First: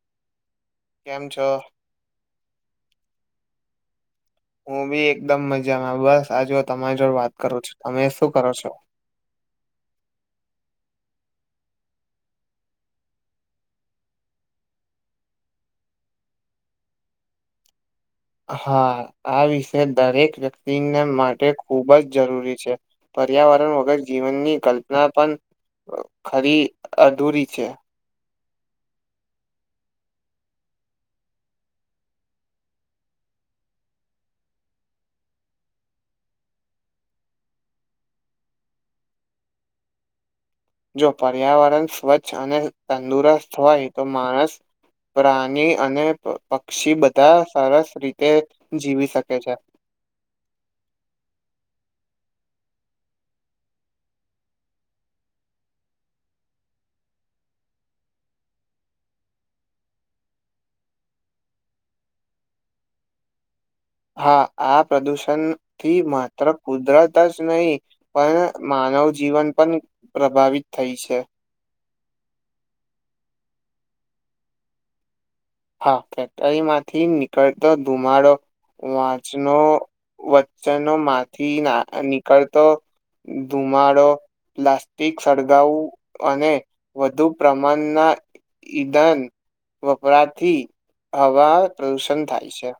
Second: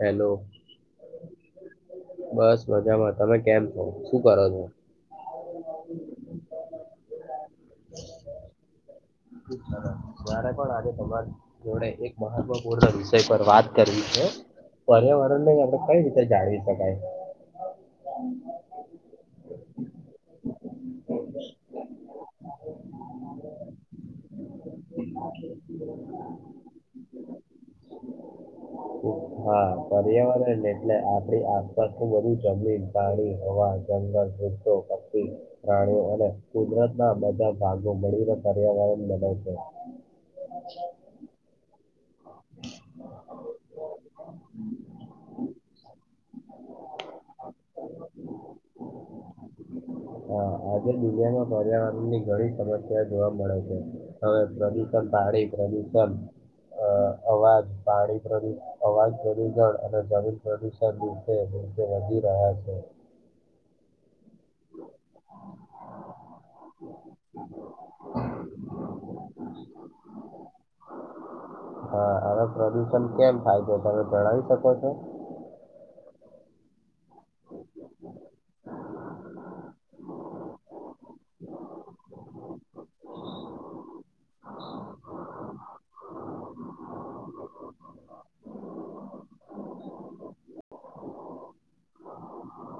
Hello કેમ છો બસ મજામાં તમે કેમ છો શું કરો છો સરસ. હું બી એકદમ મજામાં બસ આજ તમારી જોડે વાત કરું છું તમે શું કરો છો મારે પણ આજે તમારી જોડે એક મહત્વપૂર્ણ વિષય પર વાત કરવી છે પર્યાવરણ નહી આપડણે કઈ રીતે જાળવી શકાય હા આ વિષ દરેક વ્યક્તિને માટે ખુબ જ જરૂરી છે પર્યાવરણ વગર જીવનની કલ્પના પણ ખરી અધૂરી છે હમ હા પર્યાવરણ એટલે આપણી આસપાસ નું બધું જમીન પાણી હવા પ્રાણી અને કુદરત ના બધા ભાગો મળીને પર્યાવરણ બગ છે જો પર્યાવરણ સ્વચ્છ અને તંદુરસ્ત હોય તો માણસ પ્રાણી અને પક્ષી બધા સરસ રીતે જીવી શકે છે હાજ બિરિયાની ઘણી સમસ્યા જોવા મળે છે હવે પ્રદુષણ ભડી પ્રદુષણ અ અવાજ પાણી પ્ર અવાજ પ્રદૂષણ અને જમીન પ્રદૂષણ રીતે વધી રહ્યા છે હા આ પ્રદુષણ થી માત્ર કુદરત જ નહીિ પણ માનવ જીવન પણ પ્રભાવિત થઈ છે હા હવે પ્રદુષણ કેમ થાય તો તમે ભણાવી શકો છો હા કેકરી માંથી નીકળતો ધુમાડો વાંચનો વચ્ચનો માંથી ના નીકળતો ધુમાડો પ્લાસ્ટિક સળગાવું અને વધુ પ્રમાણના ઈદાન વપરાત [inaudible] પ્રદૂષણ થાય છે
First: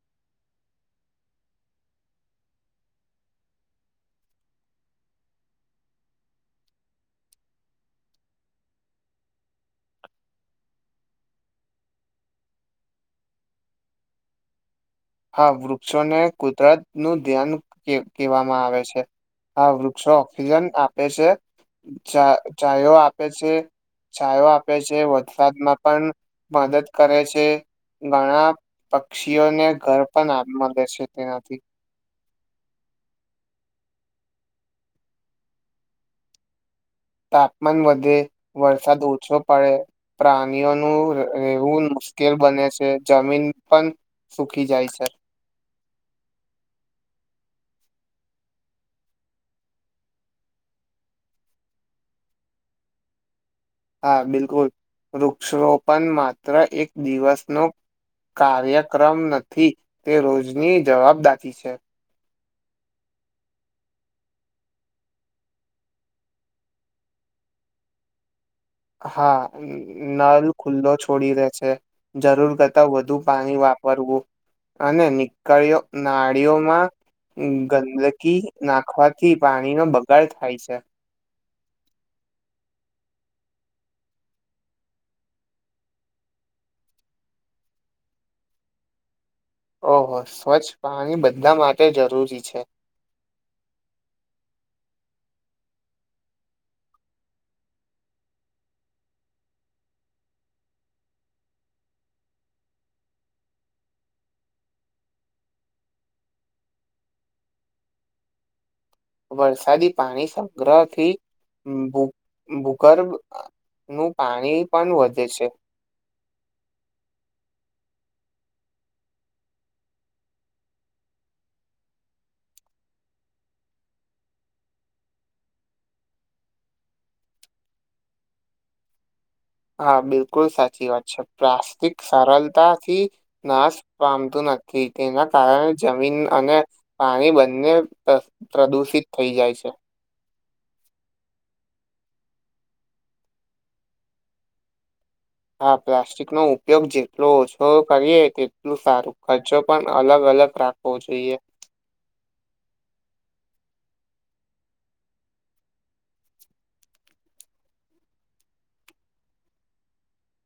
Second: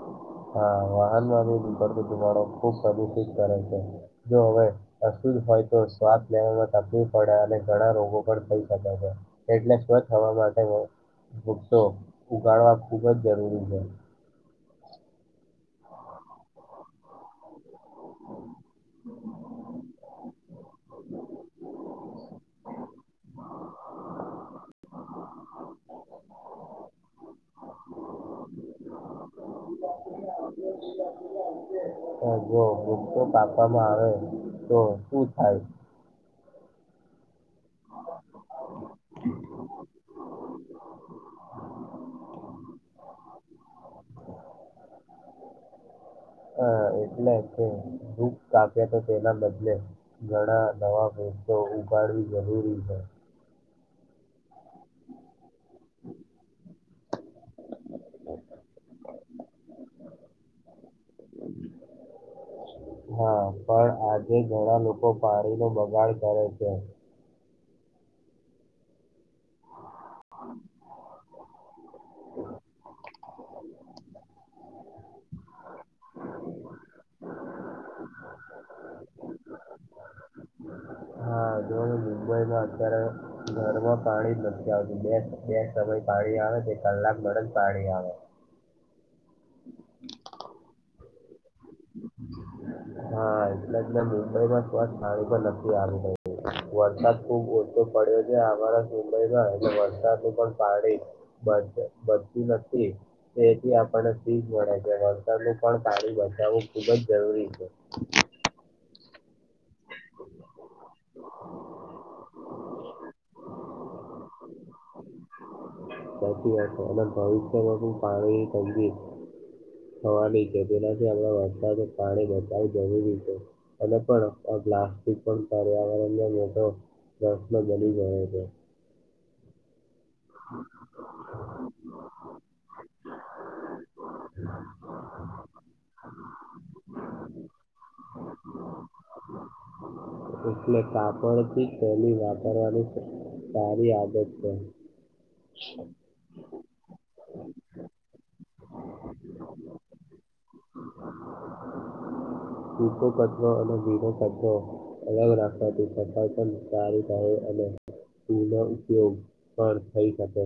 હા વાહન માં ઉપડ તોરોો ખુબ સદુચિત કરે છે જો હવે અશુ હોય તો સ્વાસ લેવામાં તકલીફ પડે અને ઘણા રોગો પણ થઈ શકે છે એટલે સ્વચ્છ હવામાં વૃક્ષો ઉગાડવા ખુબ જ જરૂરી છે હા વૃક્ષોને કુદરત નું ધ્યાન કહેવામાં આવે છે હા વૃક્ષો ઓક્સિજન આપે છે ચાયો આપે છે છાયો આપે છે વરસાદમાં પણ મદદ કરે છે ઘણા પક્ષીઓને ઘર પણ મળે છે તેનાથી હ જો ભપતો કાપવામાં આવે તો શું થાય તાપમાન વધે વરસાદ ઓછો પડે પ્રાણીઓનું રહેવું મુશ્કેલ બને છે જમીન પણ સુકી જાય છે હ એટલે કે વૃક્ષ કાપ્યા તો તેના બદલે ઘણા નવા તો ઉગાડવી જરૂરી છે હા બિલકુલ વૃક્ષ રોપણ માત્ર એક દિવસનો કાર્યક્રમ નથી તે રોજની જવાબદાારી છે હા પણ આજે ઘણા લોકો પાણીનો બગાડ કરે છે હા નલ ખુલ્લો છોડી દે છે જરૂર કરતા વધુ પાણી વાપરવું અને નીકળી નાળીઓમાં ગંદકી નાખવાથી પાણીનો બગાડ થાય છે હા જોવો ને મુંબઈમાં અત્યારે ઘરમાં પાણી નથી આવતું બે સમય પાણી આવે તે કલાક બ જ પાણી આવે ઓહો સ્વચ્છ પાણી બધા માટે જરૂરી છે હા એટલે એટલે મુંબઈ માંણી પણ નથી આવી વરસાદ ખુબ ઓછો પડ્યો છે અમારા મુંબઈમાં એલે વરસાદનું પણ પાણી બતી નથીથી આપને સીજ મળે છે વળતનું પણ સ બજાર હોવું ખુબ જ જરૂરી છે વરસાદી પાણી સંગ્રહથી ભૂ ભૂગર્ભ નું પાણી પણ વધે છે સાચી વાતે અને ભવિષ્યમાં બી પાણીની તંગી થવાની છે. તેનાથી આપણે વરસાદનું પાણી બચાવવું જરૂરી છે, અને પણ [inaudible] પ્લાસ્ટિક પણ પર્યાવરણને મોટો પ્રશ્ન બની ગયો છે. હા બિલકુલ સાચી વાત છે, પ્લાસ્ટિક સરલતાથી નાશ પામતું નથી. થી તેના કારણે જમીન અને પાણી બંને પ્ર પ્રદુષિત થઈ જાય છે. એટલે કાપડથી થેલી વાપરવાની સારી આદત છે. હા પ્લાસ્ટિકનો ઉપ ઉપયોગ જેટલો ઓછો કરીએ તેટલું સારું. કચરો પન અલગ અલગ રાખવો જોઈએ. [inaudible] સૂકો કચરો અને ભીનો કચરો અલગ રાખવાથી સફાઈ પન સારી થાય અ અને તેનો ઉપયોગ પણ થઈ શકે.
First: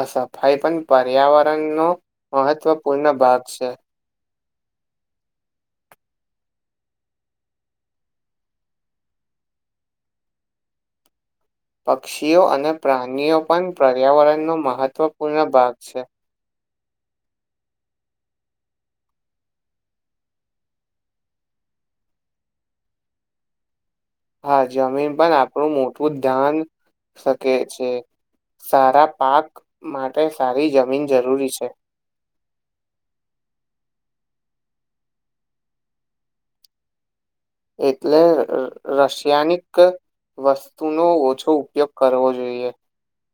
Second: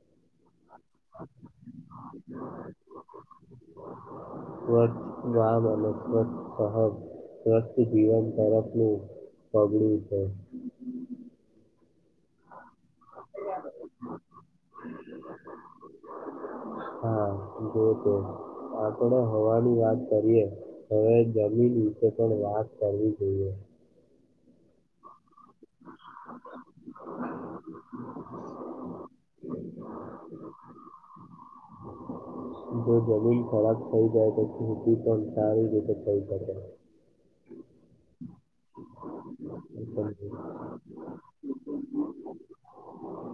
અ સફાઈ પન પર્યાવરણનો મહત્વપૂર્ણ ભાગ છે. સ્વચ્છ વાહન અને સ્વચ્છ સહગ સ્વસ્થ જીવન તરફનું પગલું છે. પક્ષીઓ અને પ્રાનીઓ પન પર્યાવરણનો મહત્વપૂર્ણ ભાગ છે. હા જો તો આપણે હવાની વાત કરીએ, હવે જમી મીન વિશે પણ વાત કરવી જોઈએ. હા જમીન પણ આપણું મોટું ધ્યાન શકે છે. સારા પાક માટે સારી જમીન જરૂરી છે. જો જમીન ખરાબ થઈ જાય તો ખેતી પણ સારી રીતે થઈ શકે. એટલે અ રશિયાનિક વસ્તુનો ઓછો ઉપયોગ કરવો જોઈએ.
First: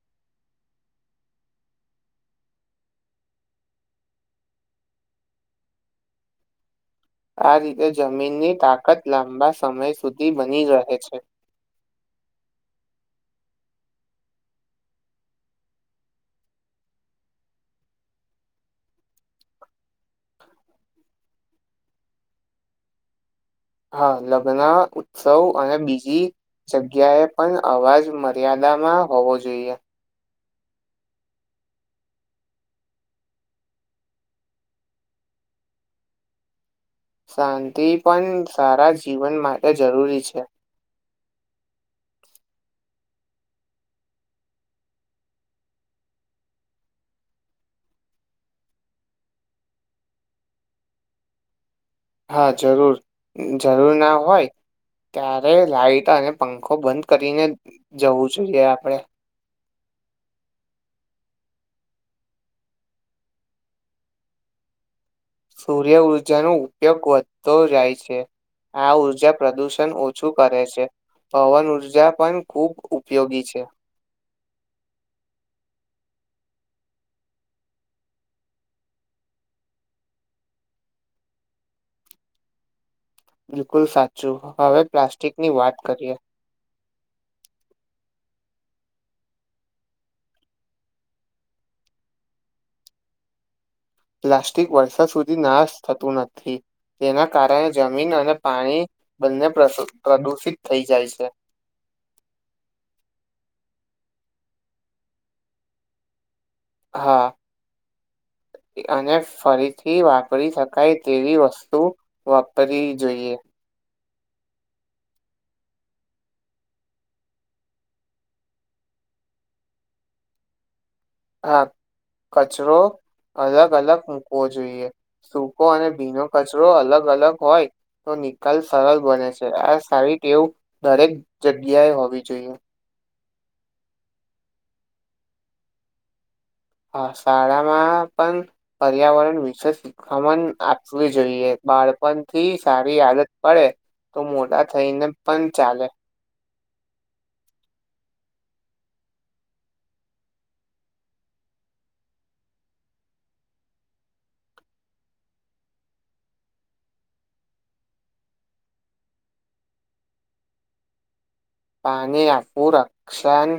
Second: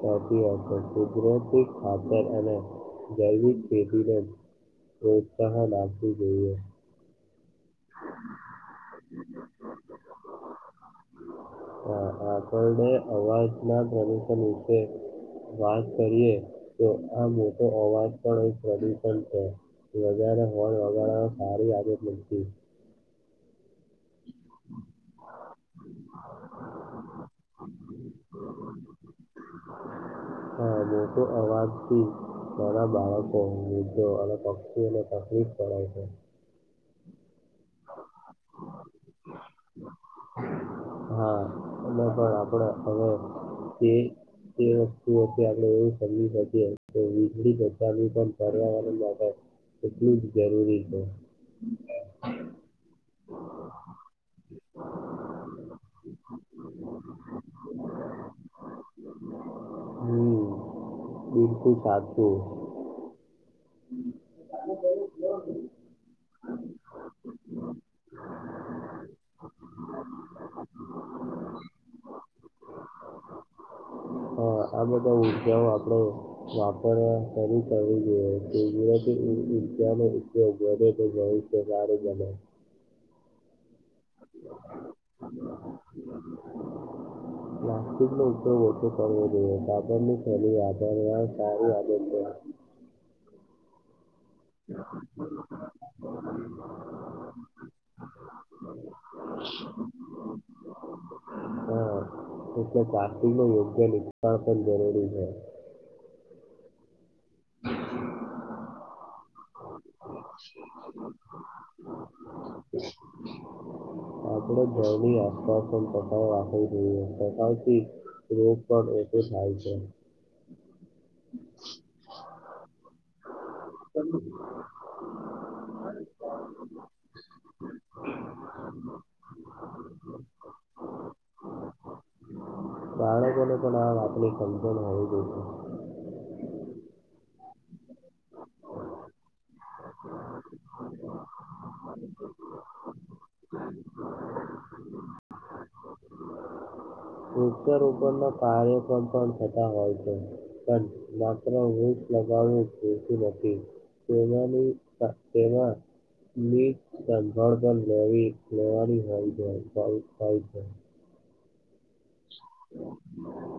સાચી વાતે કુદરતી ખાતર અને જૈવિક ખેતીને પ્રોત્સાહન આપવું જોઈએ. આ રીતે જમીનની તાકત લાંબા સમય સુધી બની રહે છે. હા આપણને અવાજના પ્રદૂશન વિશે વાત કરીએ તો આ મોટો અવાજ પણ એક પ્રદુષન છે. વધારે હોર્ન વગાડવા સારી આદત નથી. હા લગ્ન ઉત્સવ અને બીજી જગ્યાએ પન અવાજ મર્યાદામાં હોવો જોઈએ. હહ મોટો અવાજથી બધાં બાળકો, વૃદ્ધો અને પક્ષીઓને પણ તકલીફ પડે છે. શાંતિ પન સારા જીવન માટે જરૂરી છે. હા અને પણ આપડે હવે એ તે વસ્તુઓથી આપણે એવું સમજી શકીએ કે વીજળી બચાવવી પન પર્યાવરણ માટે એટલું જ જરૂરી છે. હા જરૂર જરૂર ના હોય ત્યારે લાઈટ અને પંખો બંધ કરીને જવું જોઈએ આપણે હમ બિલકુલ સાચું. હમ [inaudible] સૂર્ય ઉર્જાનો ઉપયોગ વધતો જાય છે. આ ઉર્જા પ્રદુષન ઓછું કરે છે. પવન ઉર્જા પન ખુબ ઉપયોગી છે. હા આ બધા ઉર્જાઓ આપ વાપરવા [inaudible] ઉર્જાનો ઉપયોગ વધે તો [inaudible] હોય તો સારું બને. બિલકુલ સાચું, હવે પ્લાસ્ટિકની વાત કરીએ. સ્ટિક નો ઉપયોગ ઓછો કરવો જોઈએ, કાપડની થેલી વાપરવા સારી આદત છે. [inaudible] પ્લાસ્ટિક વર્ષા સુધી નાશ થતું નથી. જેના કારણે જમીન અને પાણી બંને પ્રદુષિત થઈ જાય છે. હા એટલે પ્લાસ્ટિકનો યોગ્ય નિર્ણય પણ જરૂરી છે. હા [inaudible] અને ફરીથી વાપરી શકાય તેવી વસ્તુ વાપરવી જોઈએ. આપણે ઘરની આસપાસ પણ રાખવું જોઈએ, [inaudible] સારું છે. હા કચરો અલગ અલગ મૂકવો જોઈએ, સૂકો અને ભીનો કચરો અલગ અલગ હોય તો નિકાલ સરળ બને છે, આ સારી ટેવું દરેક જગ્યાએ હોવી જોઈએ. બાળકોને પણ આ વાતને સમજ આવી દઈ. હ શાળામાં [inaudible] પર્યાવરણ વિશે શીખામણ આપવી જોઈએ. બાળપણથી સારી આદત પડે તો મોટા થઈને પણ ચાલે. [inaudible] વૃક્ષારોપણના કાર્ય પણ પણ થતા હોય છે, પણ માત્ર વૃક્ષ લગાવવું. નથી તેની તેમાં મેં સંભાળવી લેવાની પાણી આફું રક્ષન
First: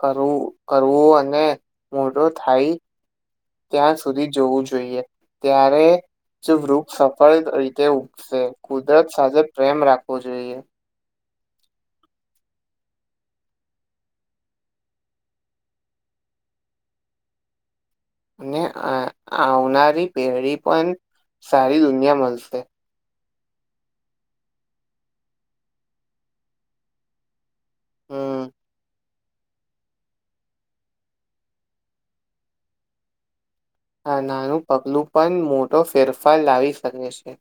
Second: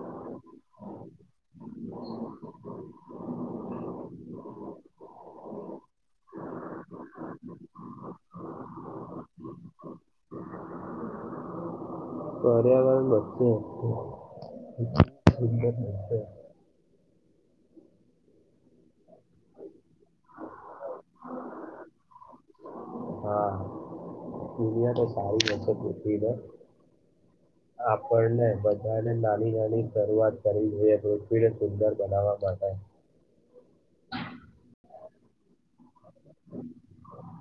કરવું કરવું અને મોટો થાય ત્યાં સુધી જોવું જોઈએ, ત્યારે જે વૃક્ષ સફળ રીતે ઉગશે કુદરત સાથે પ્રેમ રાખવો જોઈએ. પર્યાવરણ બચે [inaudible] અને આવનારી પેઢી પણ સારી દુનિયા મળશે. હા દુનિયા તો સારી બનશે હમ આપણને બધા નાની નાની શરૂઆત કરવી જોઈએ પૃથ્વીને સુંદર બનાવવા માટે, આ નાનું પગલું પણ મોટો ફેરફાર લાવી શકે છે.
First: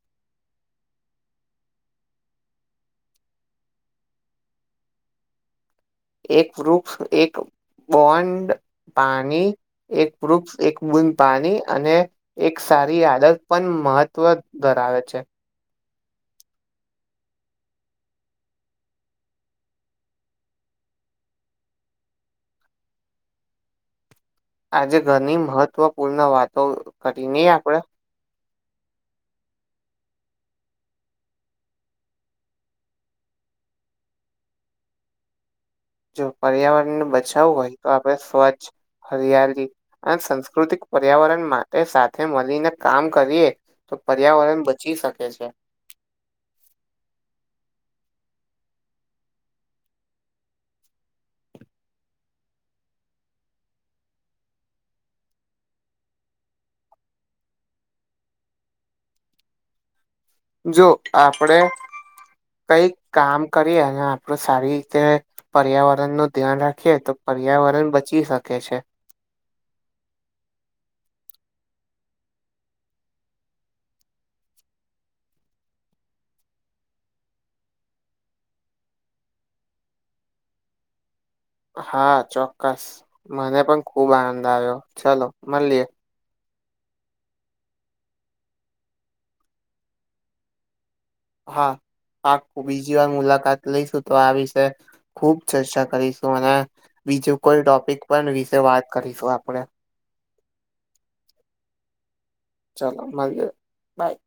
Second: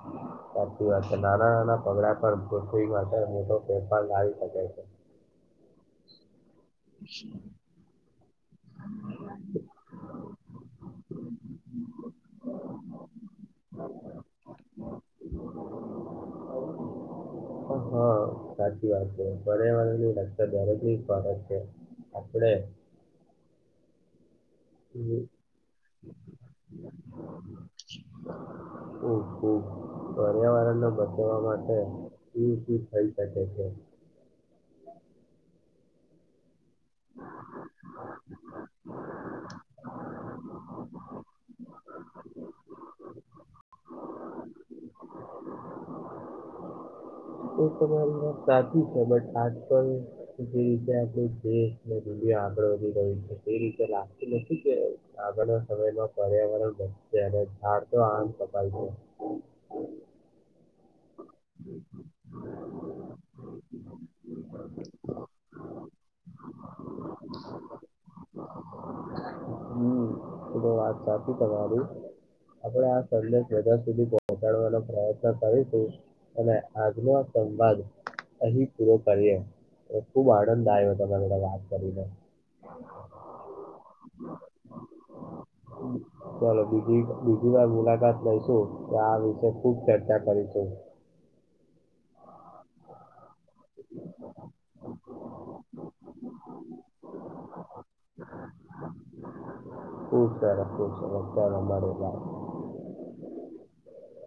સાચી વાત છે નાના નાના પગલા પણ પૃથ્વી માટે મોટો ફેરફાર લાવી શકે છે. [inaudible] એક વૃક્ષ, એક બોન્ડ, પાણી એક એક બૂદ પાણી અને એક સારી આદત મહત્વ ધરાવે છે. [inaudible] [unintelligible] હા સાચી વાત છે, પર્યાવરણની લત જારજ ફરક છે આપણે આજે ઉ- ઘરની મહત્વપૂર્ણ વાતો કરી નહી આપણેે હમ્મ હમ્મ પર્યાવરણને બચવા માટે થઈ શકે છે. [inaudible] [unintelligible] જો પર્યાવરણને બચાવવું હોય તો આપડે સ્વચ્છ, હરિયાળી સંસ્કૃતિક પર્યાવરણ માટે સાથે મળીને કામ કરીએ તો પર્યાવરણ એ બચી શકે છે. [inaudible] એ તમારી સાચી છે, બટ આજ કલ જે રીતે દેશ દ આગળ વધી રહયા છે એ રીતે લાગતી નથી કે આગળના સમયમાં પર્યાવરણ બચચ તો આમ સપાય છે. જો આપણે કઈક કામ કરીએ અને આપડું સારી રીતે પર્યાવરણ નું ધ્યાન રાખીએ તો પર્યાવરણ બચી શકે છે. હમ એ તો વાત સાચી તમારી આપણે આ સંદેશ બધા સુધી પહોચાડવાનો પ્રયત્ન કરીશું અને આજનો સંવાદ અહી પૂરો કરીએ ખુબ આનંદ આવ્યો હતો. હા ચોક્કસ મને પણ ખુબ આનંદ આવ્યો ચલો મળલએ ચાલ બજી બીજી વાર મુલાકાત લઈશું તો આ વિષ ખુબ ચર્ચા કરીશું. હા આ બીજી વાર મુલાકાત લઈશું તો આ વિશે ખુબ ચર્ચા કરીશું અને બીજું કોઈ ટોપિક પણ વિશે વાત કરીશું આપણેે ખૂબ સરસ ખૂબ સરસ [unintelligible] ઉતાર મળલા ચાલો મળીએ બાય